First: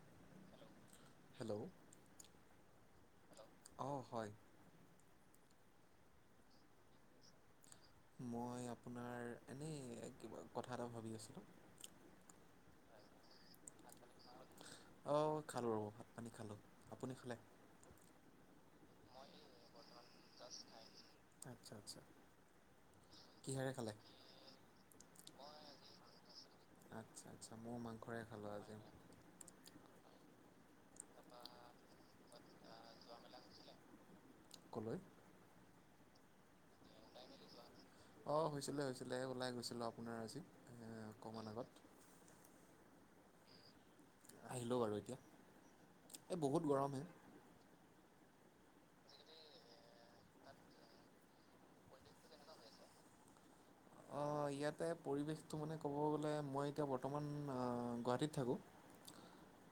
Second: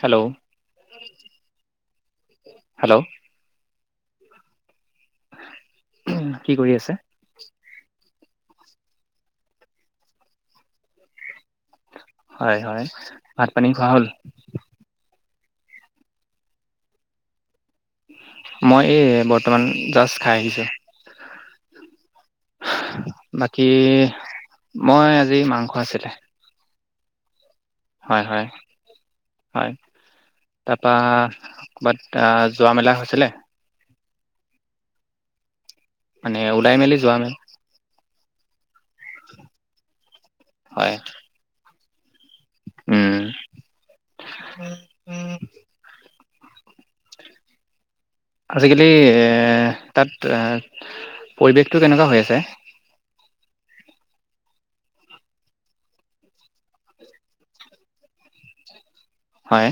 Hello. Hello hello. অহ হয়। উমহ, কি কৰি আছে? মই আপোনাৰ এনেই কিবা কথা এটা ভাবি আছিলোঁ। হয় হয় ভাত পানী খোৱা হ'ল? অ খালো, ভাত পানী খালো, আপুনি খালে মই এই বৰ্তমান জাষ্ট খাই আহিছোঁ। আচ্ছা আচ্ছা। বাকী কিহেৰে খালে মই আজি মাংস আছিলে। আচ্ছা। মও মাংসৰে হয় হয় খালোঁ আজি। তাপা ক'বাত আহ যোৱা মেলা হৈছিলে। কলৈ। মানে ওলাই মেলি যোৱামে অ হৈছিলে হৈছে। চিলে ওলাই গৈছিলোঁ আপোনাৰ আজি হয় অকমান আগত। উম। উম- আহিলোঁ বাৰু এতিয়া উম এই বহুত গৰম। হে আজিকালি এ তাত পৰিৱেশটো কেনেকুৱা হৈ আছে? অ ইয়াতে পৰিৱেশটো মানে ক'ব গ'লে মই এতিয়া বৰ্তমান গুৱাহাটীত থাকো। হয়।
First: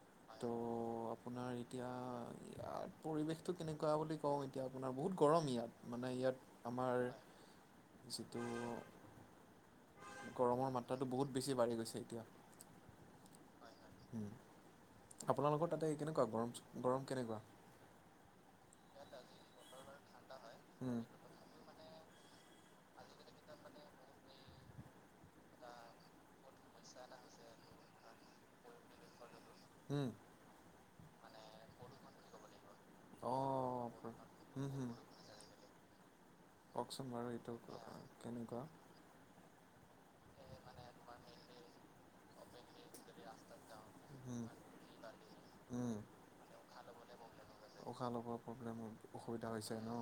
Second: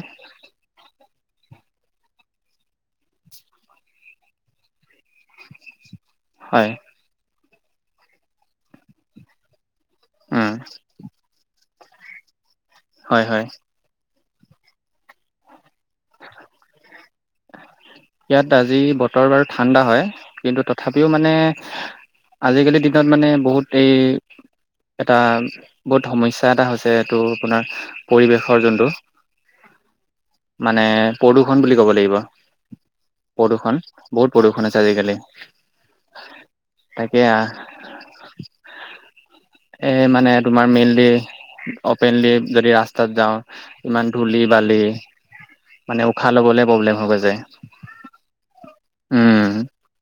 আপোনাৰ এতিয়া ইয়াত পৰিৱেশটো কেনেকুৱা বুলি কওঁ এতিয়া আপোনাৰ বহুত। গৰম ইয়াত মানে ইয়াত হয় আমাৰ। যিটো উম, গৰমৰ মাত্ৰাতো বহুত বেছি বাঢ়ি গৈছে। এতিয়া। হয়- হয়। আপোনালোকৰ? তাতে এই কেনেকুৱা গৰম- গৰম কেনেকুৱা। ইয়াত আজি বতৰ বাৰু ঠাণ্ডা হয়। কিন্তু উম। তথাপিও মানে। আজিকালিৰ দিনত মানে বহুত এই এটা বহুত সমস্যা এটা হৈছে এইটো আপোনাৰ পৰিৱেশৰ যোনটো। হম। মানে প্ৰদূৰণ বুলি ক'ব লাগিব। প্ৰদূষন অ', বহুত প্ৰদূৰষন হুম, আছে হুম। আজিকালি কওকচোন তাকে বাৰু এইটো কেনেকুৱা? এ মানে তোমাৰ মেইনলি অপেনলি। জদি ৰাস তাত যাওঁ ইমান ধূলি হুম। বালি উম। মানে উশাহ লবলে প্ৰব্লেম হৈ গৈ যায়। উশাহ লগোৱা প্ৰব্লেম অসুবিধা হৈছে ন,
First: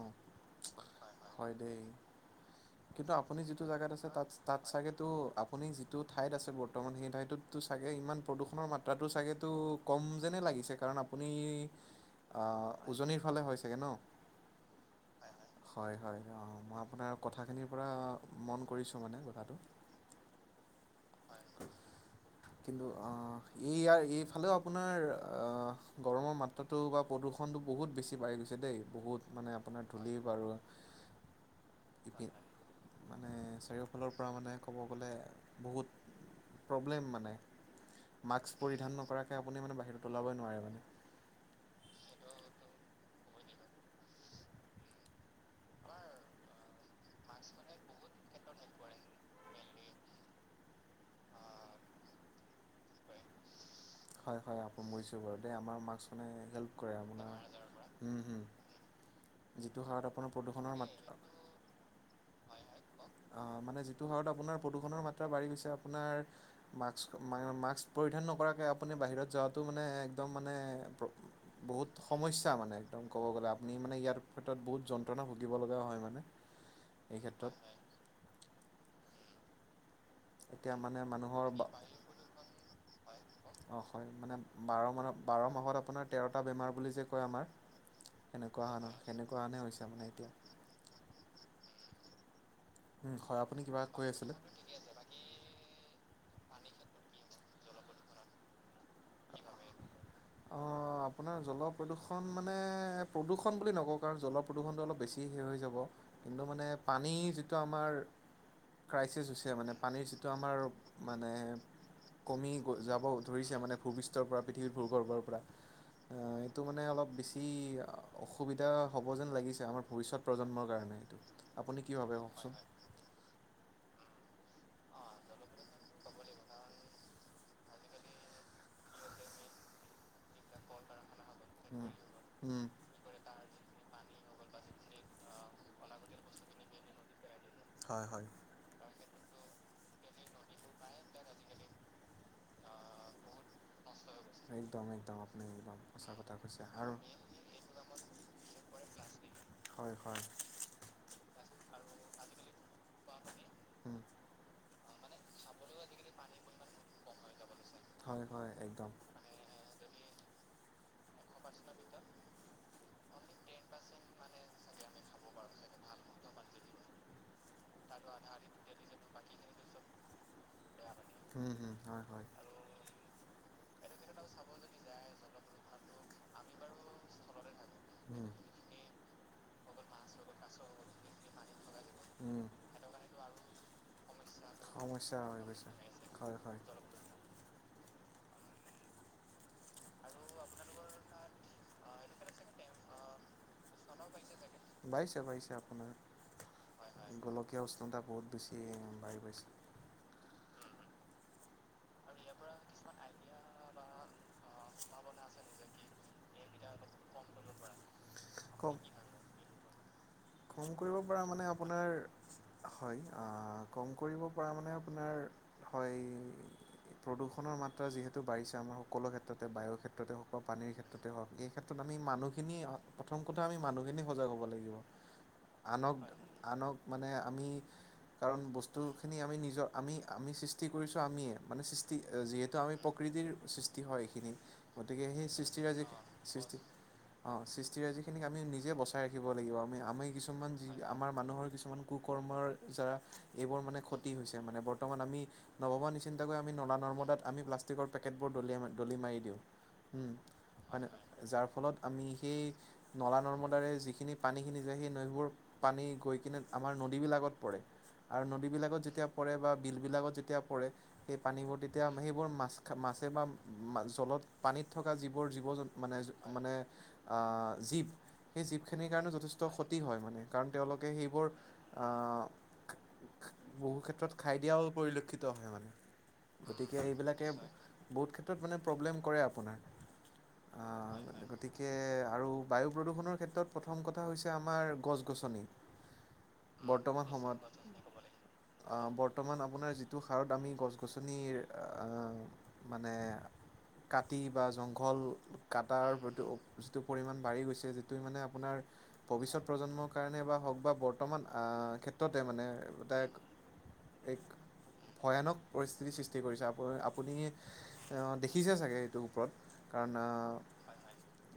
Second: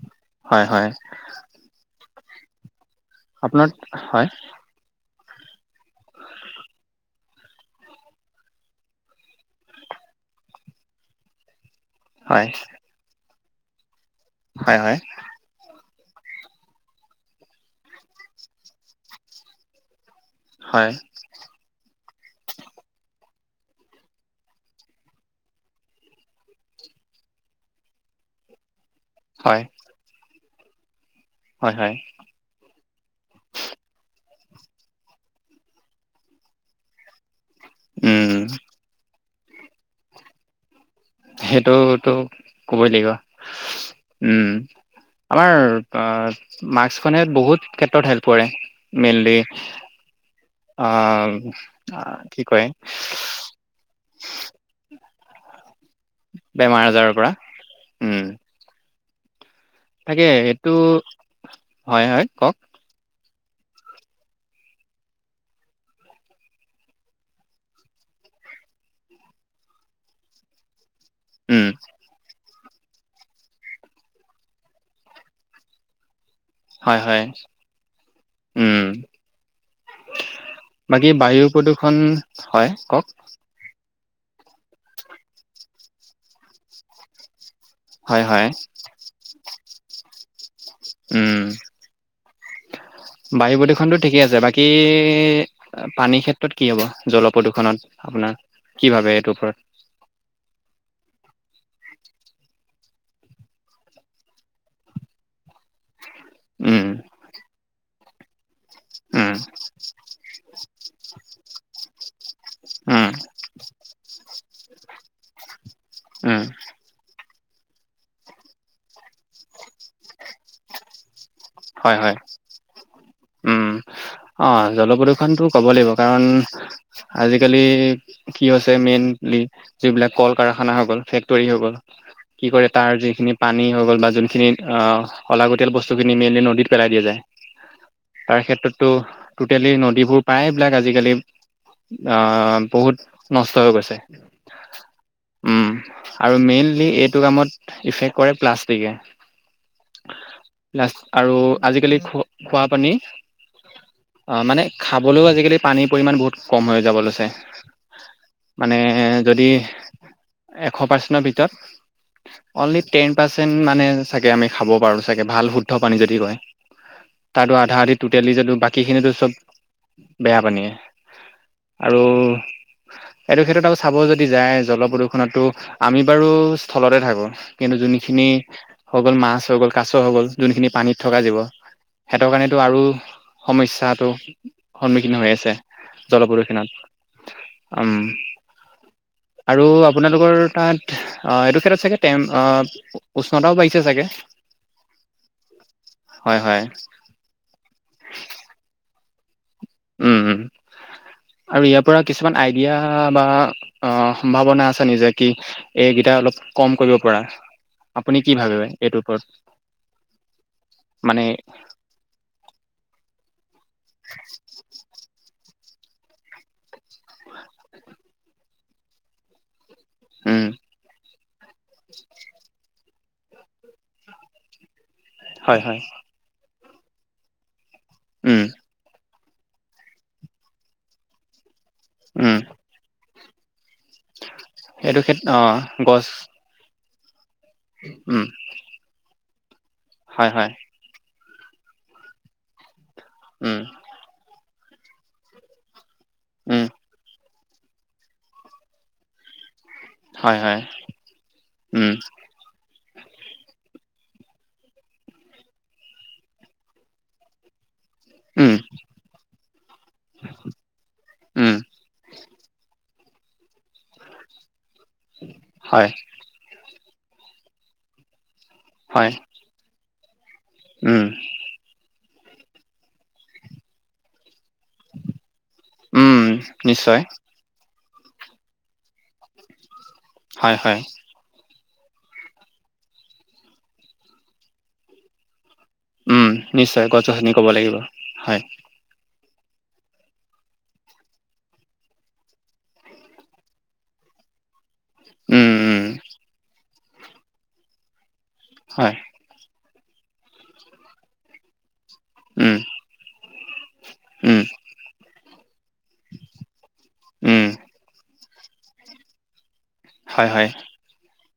হয় হয় হয় দেই। কিন্তু আপুনি যিটো আপোনাৰ জাগাত আছে হয় তাত- তাত চাগ তু আপ। আপুনি যিটো ঠাইত আছে বৰ্তমান সেই ঠাইটোত। চাগে ইমান প্ৰদূষণৰ মাত্ৰাটো চাগেতো কম যেনে লাগিছে কাৰণ আপুনি। হয় আহ উজনিৰ। ফালে হয় চাগে ন? হয়, হয়। হয়, হয়। অঁ, মই আপোনাৰ কথাখিনিৰ পৰা মন কৰিছোঁ মানে, কথাটো হয় কিন্তু আহ, এই ইয়াৰ এইফালেও আপোনাৰ অহ গৰমৰ মাত্ৰাটো বা প্ৰদূষণটো বহুত বেছি পাই গৈছে দেই। বহুত মানে হয় আপোনাৰ ধূলি বাৰু হয় হয় ইপিন মানে, চাৰিওফালৰ পৰা পৰা মানে ক'ব গ'লে বহুত প্ৰব্লেম মানে। উম মাস্ক পৰিধান নকৰাকে আপুনি মানে বাহিৰত ওলাবই নোৱাৰে মানে। সেইটোতো কবই লাগিব। উম, আমাৰ মাস্কখনে বহুত ক্ষেত্ৰত হেল্প কৰে, মেইনলি, আহ, কি কয়? হয়-হয় আপ [unintelligible] ছো বাৰু দেই আমাৰ মাক মাস্কখনে বেমাৰ হেল্প কৰে আজাৰৰ পৰা আপোনাৰ উম হুম-হুম। তাকে, এইটো মাত্ৰা হয়-হয় কওক? অহ, মানে যিটো হাৰত আপোনাৰ প্ৰদূষণৰ মাত্ৰা বাঢ়ি গৈছে, আপোনাৰ মাস্ক, মাস্ক পৰিধান নকৰাকে আপুনি বাহিৰত যোৱাটো মানে, একদম মানে, প্ৰ উম বহুত সমস্যা। মানে, একদম কব গ'লে আপুনি মানে ইয়াৰ ক্ষেত্ৰত বহুত যন্ত্ৰণা ভুগিব লগা হয় মানে। এই হয়-হয়, ক্ষেত্ৰত উম। এতিয়া মানে বাকী মানুহৰ বায়ু প্ৰদূৰ্ষণ হয়, কওক? অঁ হয়, মানে বাৰ মাহ বাৰ মাহত আপোনাৰ তেৰটা বেমাৰ বুলি যে, কয় আমাৰ। সেনেকুৱা হয় ন, সেনেকুৱা হেনে হৈছে মানে এতিয়া। উম হয় বায়ু আপুনি কিবা প্ৰদূষণতটো কৈ ঠিকে আছিলে আছে, বাকী পানী ক্ষেত্ৰত কি হ'ব, জলপ্ৰদূষণত আপোনাৰ? কি ভাবে এইটোৰ ওপৰত? অঁ আপোনাৰ জলপ্ৰদূষণ মানে, প্ৰদূষণ বুলি নকওঁ, কাৰণ, জলপ্ৰদূষণটো অলপ বেছি হে হৈ যাব। কিন্তু, মানে উম পানী তো আমাৰ ক্ৰাইচিছ উম হৈছে মানে। পানীৰ যিটো আমাৰ মানে কমি গৈ যাব উম ধৰিছে মানে স্তৰ পৰা পৃথিৱীৰ ভূ-গৰ্ভ ৰ পৰা। উম অহ, এইটো মানে অলপ বেছি অসুবিধা হ'ব যেন লাগিছে। আমাৰ ভৱিষ্যত প্ৰজন্মৰ কাৰণে এইটো। আপুনি কি ভাবে হয়-হয়, কওকচোন উম। অহ জলপ্ৰদূৰষণটো ক'ব লাগিব, কাৰণ আজিকালি কি হৈছে মেইনলি যিবিলাক কল কাৰখানাাসকল ফে ক্টৰী হৈ গল। উম কি উম কৰে তাৰ যিখিনি পানী হৈ গল বা যো খিনিত অলাগতিয়াল বস্তুখিনি মেলি নদীত পেলাই দিয়া যায়। হয় হয় তাৰ ক্ষেত্ৰতো টোটেলি নদীবোৰ প্ৰায়বিলাক আজিকালি আহ বহুত নষ্ট হৈ গৈছে। একদম একদম আপুনি উম একদম সঁচা কথা আৰু কৈছে মেইনলি আৰু এইটো কামত ইফেক্ট কৰে প্লাষ্টিকে। হয় হয় আৰু আজিকালি খোৱা, খোৱা পানী উম অ মানে খাবলৈও আজিকালি পানীৰ পৰিমাণ বহুত কম হৈ যাব লৈছে। হয় হয় মানে একদম যদি এশ পাৰ্চেন্তৰ ভিতৰত অনলি টেন পাৰ্চেন্ট মানে চাগে আমি খাব পাৰো চাগে শুদ্ধ পানী যদি কয় তাৰতো আধা আধি টোতেলি যদিও বাকীখিনোটো চব বেয়া পানীয়ে উম হুম আৰু হয় হয় এইটো ক্ষেত্ৰত আৰু চাব যদি যায় জলপ্ৰদূষণতো আমি বাৰু স্থলতে থাকোঁ, কিন্তু যোনখিনি উম হৈ গ'ল মাছ হৈ গ'ল, কাছ হৈ গ'ল যোনখিনি পানীত থকা জীৱ সিহঁতৰ উম কাৰণেতো আৰু সমস্যাটো সন্মুখীন সমস্যা হৈ আছে গৈছে হয় হয় জলপ্ৰদূষণত। উম। আৰু আপোনালোকৰ তাত অ এইটো ক্ষেত্ৰত চাগে টেন উষ্ণতাও বাঢ়ি বাঢ়িছে চাগে। [unintelligible] বাঢ়িছে বাঢ়িছে আপোনাৰ হয় হয় গোলকীয়া উষ্ণতা বহুত বেছি‌ বাঢ়ি বাঢ়ি উম আৰু ইয়াৰ পৰা কিছুমান আইডিয়া বা সম্ভাৱনা আছে নিজে কি এইকেইটা অলপ কম কৰিব পৰা। আপুনি কি ভাবে কম এইটোৰ ওপৰত? কম কৰিব পাৰা মানে আপোনাৰ হয় আ কম কৰিব পৰা মানে আপোনাৰ হয় প্ৰদূষণৰ মাত্ৰা যিহেতু বাঢ়িছে আমাৰ সকলো ক্ষেত্ৰতে বায়ুৰ ক্ষেত্ৰত ক্ষেত্ৰতে হওঁক বা উম পানীৰ ক্ষেত্ৰত এই ক্ষেত্ৰত আমি মানুহখিনি প্ৰথম কথা আমি মানুহখিনি সজাগ হ'ব লাগিব। হয় হয় আনক আনক মানে আমি কাৰণ উম বস্তু এইখিনি আমি নিজৰ আমি আমি সৃষ্টি কৰিছোঁ আমিয়ে মানে সৃষ্টি উম যিহেতু আমি প্ৰকৃতিৰ সৃষ্ট হয় এইখিনি। সেইটো গতিকে ক্ষেত্ৰ সেই অ সৃষ্টিৰাজি গছ সৃষ্টি অঁ, সৃষ্টিৰাজিখিনিক উম আমি নিজে বচাই থাকিব লাগিব আমি-আমি হয় কিছুমান হয় যি আমাৰ মানুহৰ কিছুমান কু কৰ্মৰ যাৰা উম এইবোৰ মানে ক্ষতি হৈছে। মানে বৰ্তমান আমি নৱমান ইচ চিন্তা কৰি আমি উম নলা নৰ্মদাত আমি প্লাষ্টিকৰ পেকেটবোৰ দলিয়া-দলি মাৰি দিওঁ। উম, হয় যাৰ ফলত উম আমি সেই নলা-নৰ্মদাৰে যিখি খিনি-পানীখিনি যে সিন সেইবোৰ পানী গৈ কিনে আমাৰ নদীবিলাকত পৰে। আৰু উম নদীবিলাকত যেতিয়া পৰে বা বিলবিলাকত যেতিয়া পৰে, সেই উম পানীবোৰ তেতিয়া সেইবোৰ মাছ-মাছ। [unintelligible] মা-জলত পানীত থকা যিবোৰ জীৱ-জন্তু, হয় মানে মানে। আ, জীপ। সেই জীৱখিনিৰ কাৰণে হয় যথেষ্ট কি হয় মানে! কাৰণ তেওঁলোকে উম সেইবোৰ। বহুক্ষেত্ৰত। ঠাই দিয়াও পৰিলক্ষিত হয় মানে, উম গতিকে নিশ্চয় সেইবিলাকে। বহুতক্ষেত্ৰত মানে প্ৰব্লেম কৰে, আপোনাৰ হয় হয়। কে আৰু বায়ু প্ৰদূষণৰ ক্ষেত্ৰত প্ৰথম কথা হৈছে। আমাৰ গছ-গছনি। উম নিশ্চয়। গছ-গছনি ক'ব লাগিব হয়। বৰ্তমান আপোনাৰ যিটো হাৰত আমি গছ-গছনিৰ, মানে কাটি বা জন্তু। ঘল উম উম কাটাৰ [unintelligible] টো। যিটো পৰিমাণ বাঢ়ি গৈছে যিটো মানে। আপোনাৰ হয়। ভৱিষ্যত প্ৰজন্মৰ কাৰণে বা হওক বা বৰ্তমান। ততে মানে উম [unintelligible] উম ভয়ানক পৰিস্থিতি সৃষ্টি কৰিছে। আপুনি। উম অ' দেখি। ছে চাগে সেইটো ওপৰত। কাৰণ হয় হয়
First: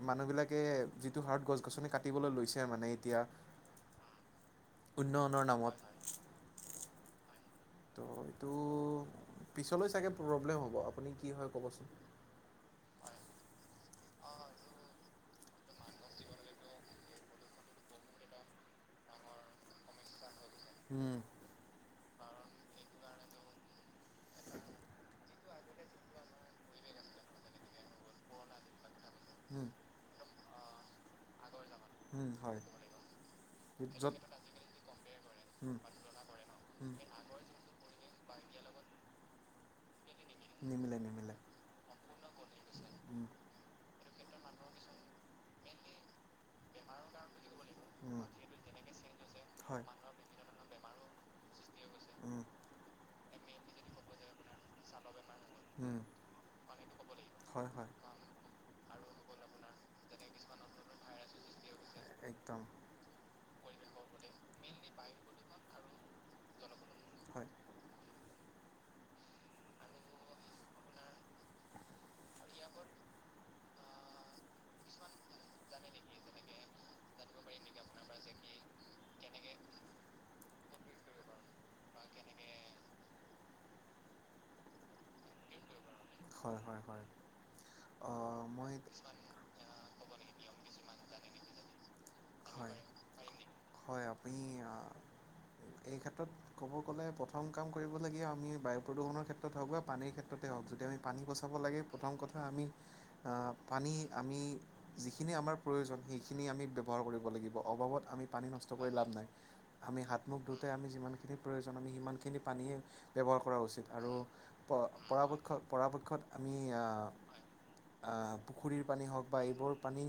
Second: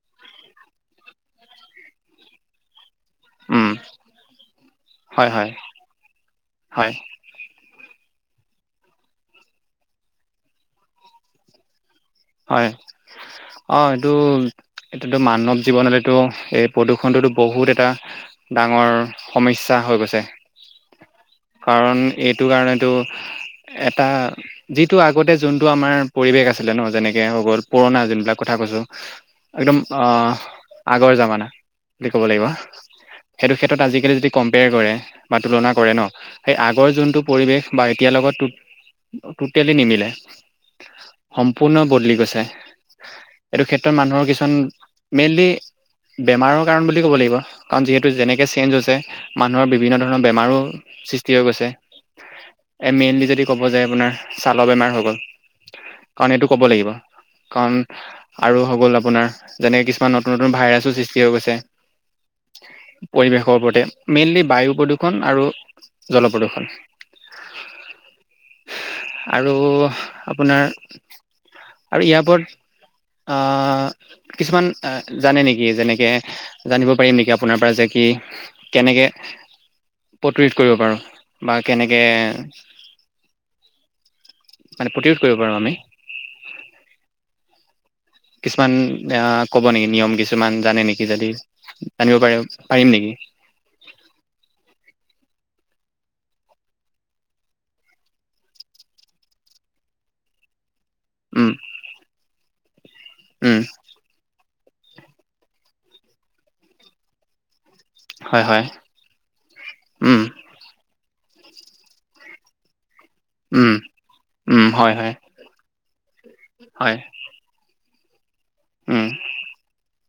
মানুহবিলাকে যিটো হাৰত গছ - গছনি কাটিবলৈ লৈছে এ মানে এতিয়া উম হয় উন্নয়নৰ হয় নামত। হয় ত এইটো পিছলৈ চাগে প্ৰবলেম হব, আপুনি কি হয় কবচোন? হয়, অ এইটো এইটোতো মানৱ জীৱনততো এই প্ৰদূৰষটোতো বহুত এটা ডাঙৰ সমস্যা হৈ গৈছে। উম, কাৰণ এইটো কাৰণেটো এটা যিটো আগতে যোনটো আমাৰ পৰিৱেশ আছিলে ন যেনে এ হৈ গ'ল পুৰণা যোন বিলাক কথা কৈছো। উম, একদম, আঁ আগৰ জামানা। বুলি ক'ব উম, লাগিব হয় সেইটো ক্ষেত্ৰত আজিকালি য'ত যদি কম্পেয়াৰ কৰে বা তুলনা উম, কৰে ন সেই আগৰ উম, যোনটো পৰিৱেশ বা এতিয়াৰ লগত তু টুটিয়েলি নিমিলে। নিমিলে নিমিলে। সম্পূৰ্ণ বদলি গৈছে। উম, এইটো ক্ষেত্ৰত মানুহৰ কিছন মেইনলি বেমাৰৰ কাৰণ বুলি ক'ব লাগিব। কাৰণ যিহেতু উম। যেনেকে চেঞ্জ হৈছে মানুহৰ হয়। বিভিন্ন ধৰণৰ বেমাৰো সৃষ্টি হৈ গৈছে। উম, এ মেইনলি য যদি ক'ব যে আপোনাৰ ছালৰ বেমাৰ হৈ গ'ল। উম। কাৰণ এইটো ক'ব লাগিব। হয়, কাৰণ হয়। আৰু হ'ব লাভ আপোনাৰ যেনেকে কিছুমান নতুন নতুন ভাইৰাছো সৃষ্টি হৈ গৈছে। একদম। পৰিৱেশৰ ওপৰতে, মেইনলি বায়ু প্ৰদূষণ আৰু জলপ্ৰদূষণ। হয়, আৰু আপোনাৰ আৰু ইয়াৰ ওপৰত কিছুমান জানে নেকি, যেনেকে জানিব পাৰিম নেকি আপোনাৰ পৰা যে, কি কেনেকে প্ৰতিৰোধ কৰিব পাৰোঁ বা কেনেকে মানে প্ৰতিৰোধ কৰিব পাৰোঁ আমি হয় হয় হয়। অ' কিছুমান মই আহ কব নেকি নিয়ম কিছুমান জানে নেকি যদি জানিব পাৰে হয়, হয়। আপুনি আ এইক্ষেত্ৰত ক'ব গ'লে প্ৰথম কাম কৰিবলগীয়া আমি বায়ু-প্ৰদূষণৰ ক্ষেত্ৰত হওঁক বা পানীৰ ক্ষেত্ৰতে হওঁক, যদি আমি পানী উম বচাব লাগে, প্ৰথম কথা আমি উম পানী আমি যিখিনি আমাৰ প্ৰয়োজন সেইখিন আমি ব্যৱহাৰ কৰিব লাগিব [unintelligible] অভাৱত আমি হয় পানী হয় নষ্ট কৰি লাভ নাই। আমি উম হাত মুখ ধুওঁতে আমি যিমান খিনি যিখিনি প্ৰয়োজন আমি সিমানখিনি পানীয়ে ব্যৱহাৰ কৰা উম উচিত আৰু উম হয় হয় পৰাপক্ষত পৰাপক্ষত আমি আ হয় আ পুখুৰীৰ পানী উম হওক বা এইবোৰ পানী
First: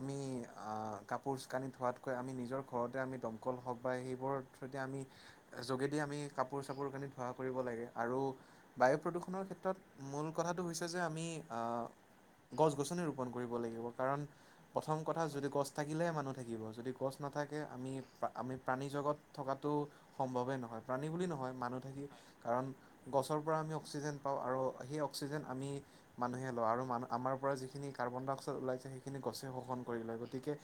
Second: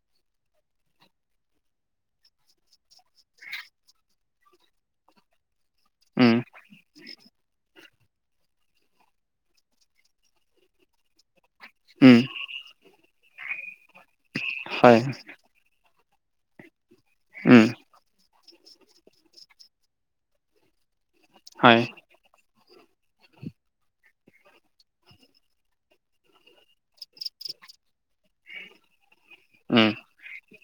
আমি আ কাপোৰ কানি ধোৱাতকৈ আমি নিজৰ ঘৰতে আমি দমকল হওক বা সেইবোৰৰ যদি আমি যোগেদি আমি উম কাপোৰ চাপোৰ কানি ধোঁৱা কৰিব লাগে আৰু বায়ু প্ৰদূষণৰ ক্ষেত্ৰত মূল কথাটো হৈছে যে আমি, উম গছ গছনি কৰিব লাগিব কাৰণ প্ৰথম হয়, কথা যদি গছ থাকিলেহে মানুহ থাকিব যদি গছ নাথাকে উম, আমি আমি প্ৰাণী জগত থকাটো সম্ভৱেই নহয় প্ৰাণী বুলি নহয় মানুহ হয়, থাকি কাৰণ গছৰ পৰা আমি অক্সিজেন পাওঁ, আৰু সেই অক্সিজেন আমি মানুহে লওঁ, আৰু মান আমাৰ পৰা যিখিনি কাৰ্বন ডাই অক্সাইড ওলাইছে সেইখিন সেইখিনি গছে শোষণ উম, কৰি লয়, গতিকে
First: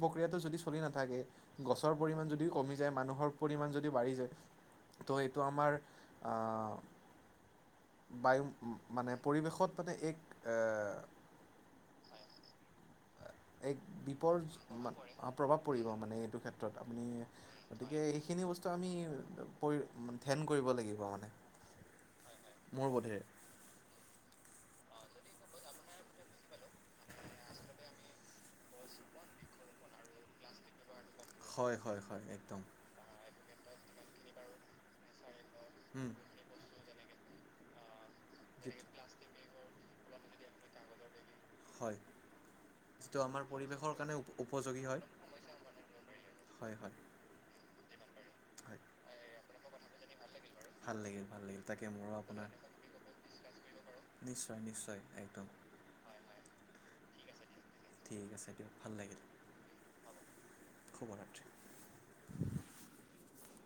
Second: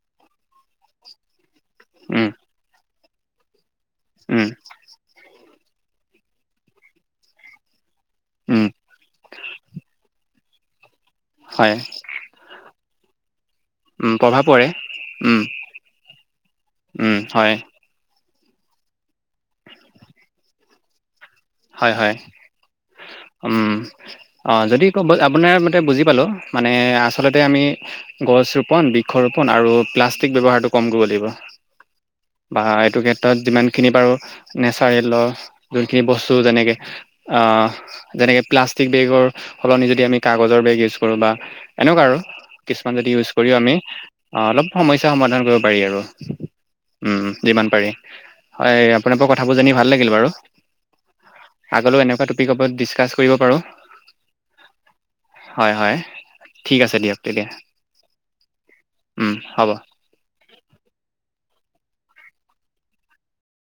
প্ৰক্ৰিয়াটো যদি চলি নাথাকে গছৰ উম, পৰিমাণ যদিও কমি যায় মানুহ পৰিমাণ যদি যদি বাঢ়ি যায় উম, ত টো আমাৰ বায়ু উম, মানে পৰিৱেশত মানে এক হয়, এক উম, প্ৰভাৱ বিপদ পৰে। উম, প্ৰভাৱ পৰিব মানে এইটো ক্ষেত্ৰত আপুনি উম, হয়, গতিকে সেইখিনি বস্তু আমি পৰি ধ্যেন কৰিব লাগিব মানে। হয় হয় মোৰ বোধেৰে উম অ যদি ক আপোনাৰ মতে বুজি পালো মানে আচলতে আমি গছ ৰোপন বৃক্ষ ৰোপন আৰু প্লাষ্টিক ব্যৱহাৰটো কম কৰিব হয় হয় হয় একদম বা' এইটো ক্ষেত্ৰত- যিমান খিনি বাৰু নেচাৰেলৰ- উম, দুইখিনি- যেনেকে আঁহ যেনেকে যিটো প্লাষ্টিক বেগৰ সলনি যদি কাগজৰ বেগ ইউজ কৰোঁ, বা হয় এনেকুৱা আৰু। কিছুমান যদি যিটো ইউজ আমাৰ কৰিও, আমি পৰিৱেশৰ কাৰণে উপ অলপ উপযোগী হয় সমস্যা সমাধান কৰিব পাৰি আৰু। হয় হয় উম যিমান পাৰি। হয়, আপোনাক- কথাবোৰ জানি ভাল লাগিল বাৰু। ভাল লাগিল ভাল লাগিল তাকে আগলৈ মোৰো এনেকুৱা আপোনাৰ টপিকৰ ওপৰত ডিছকাছ কৰিব পাৰো। নিশ্চয় নিশ্চয় একদম হয়-হয় ঠিক আছে দিয়ক। অষ্ট্ৰেলিয়া। ঠিক আছে দিয়ক। ভাল লাগিল। শুভ ৰাত্ৰি।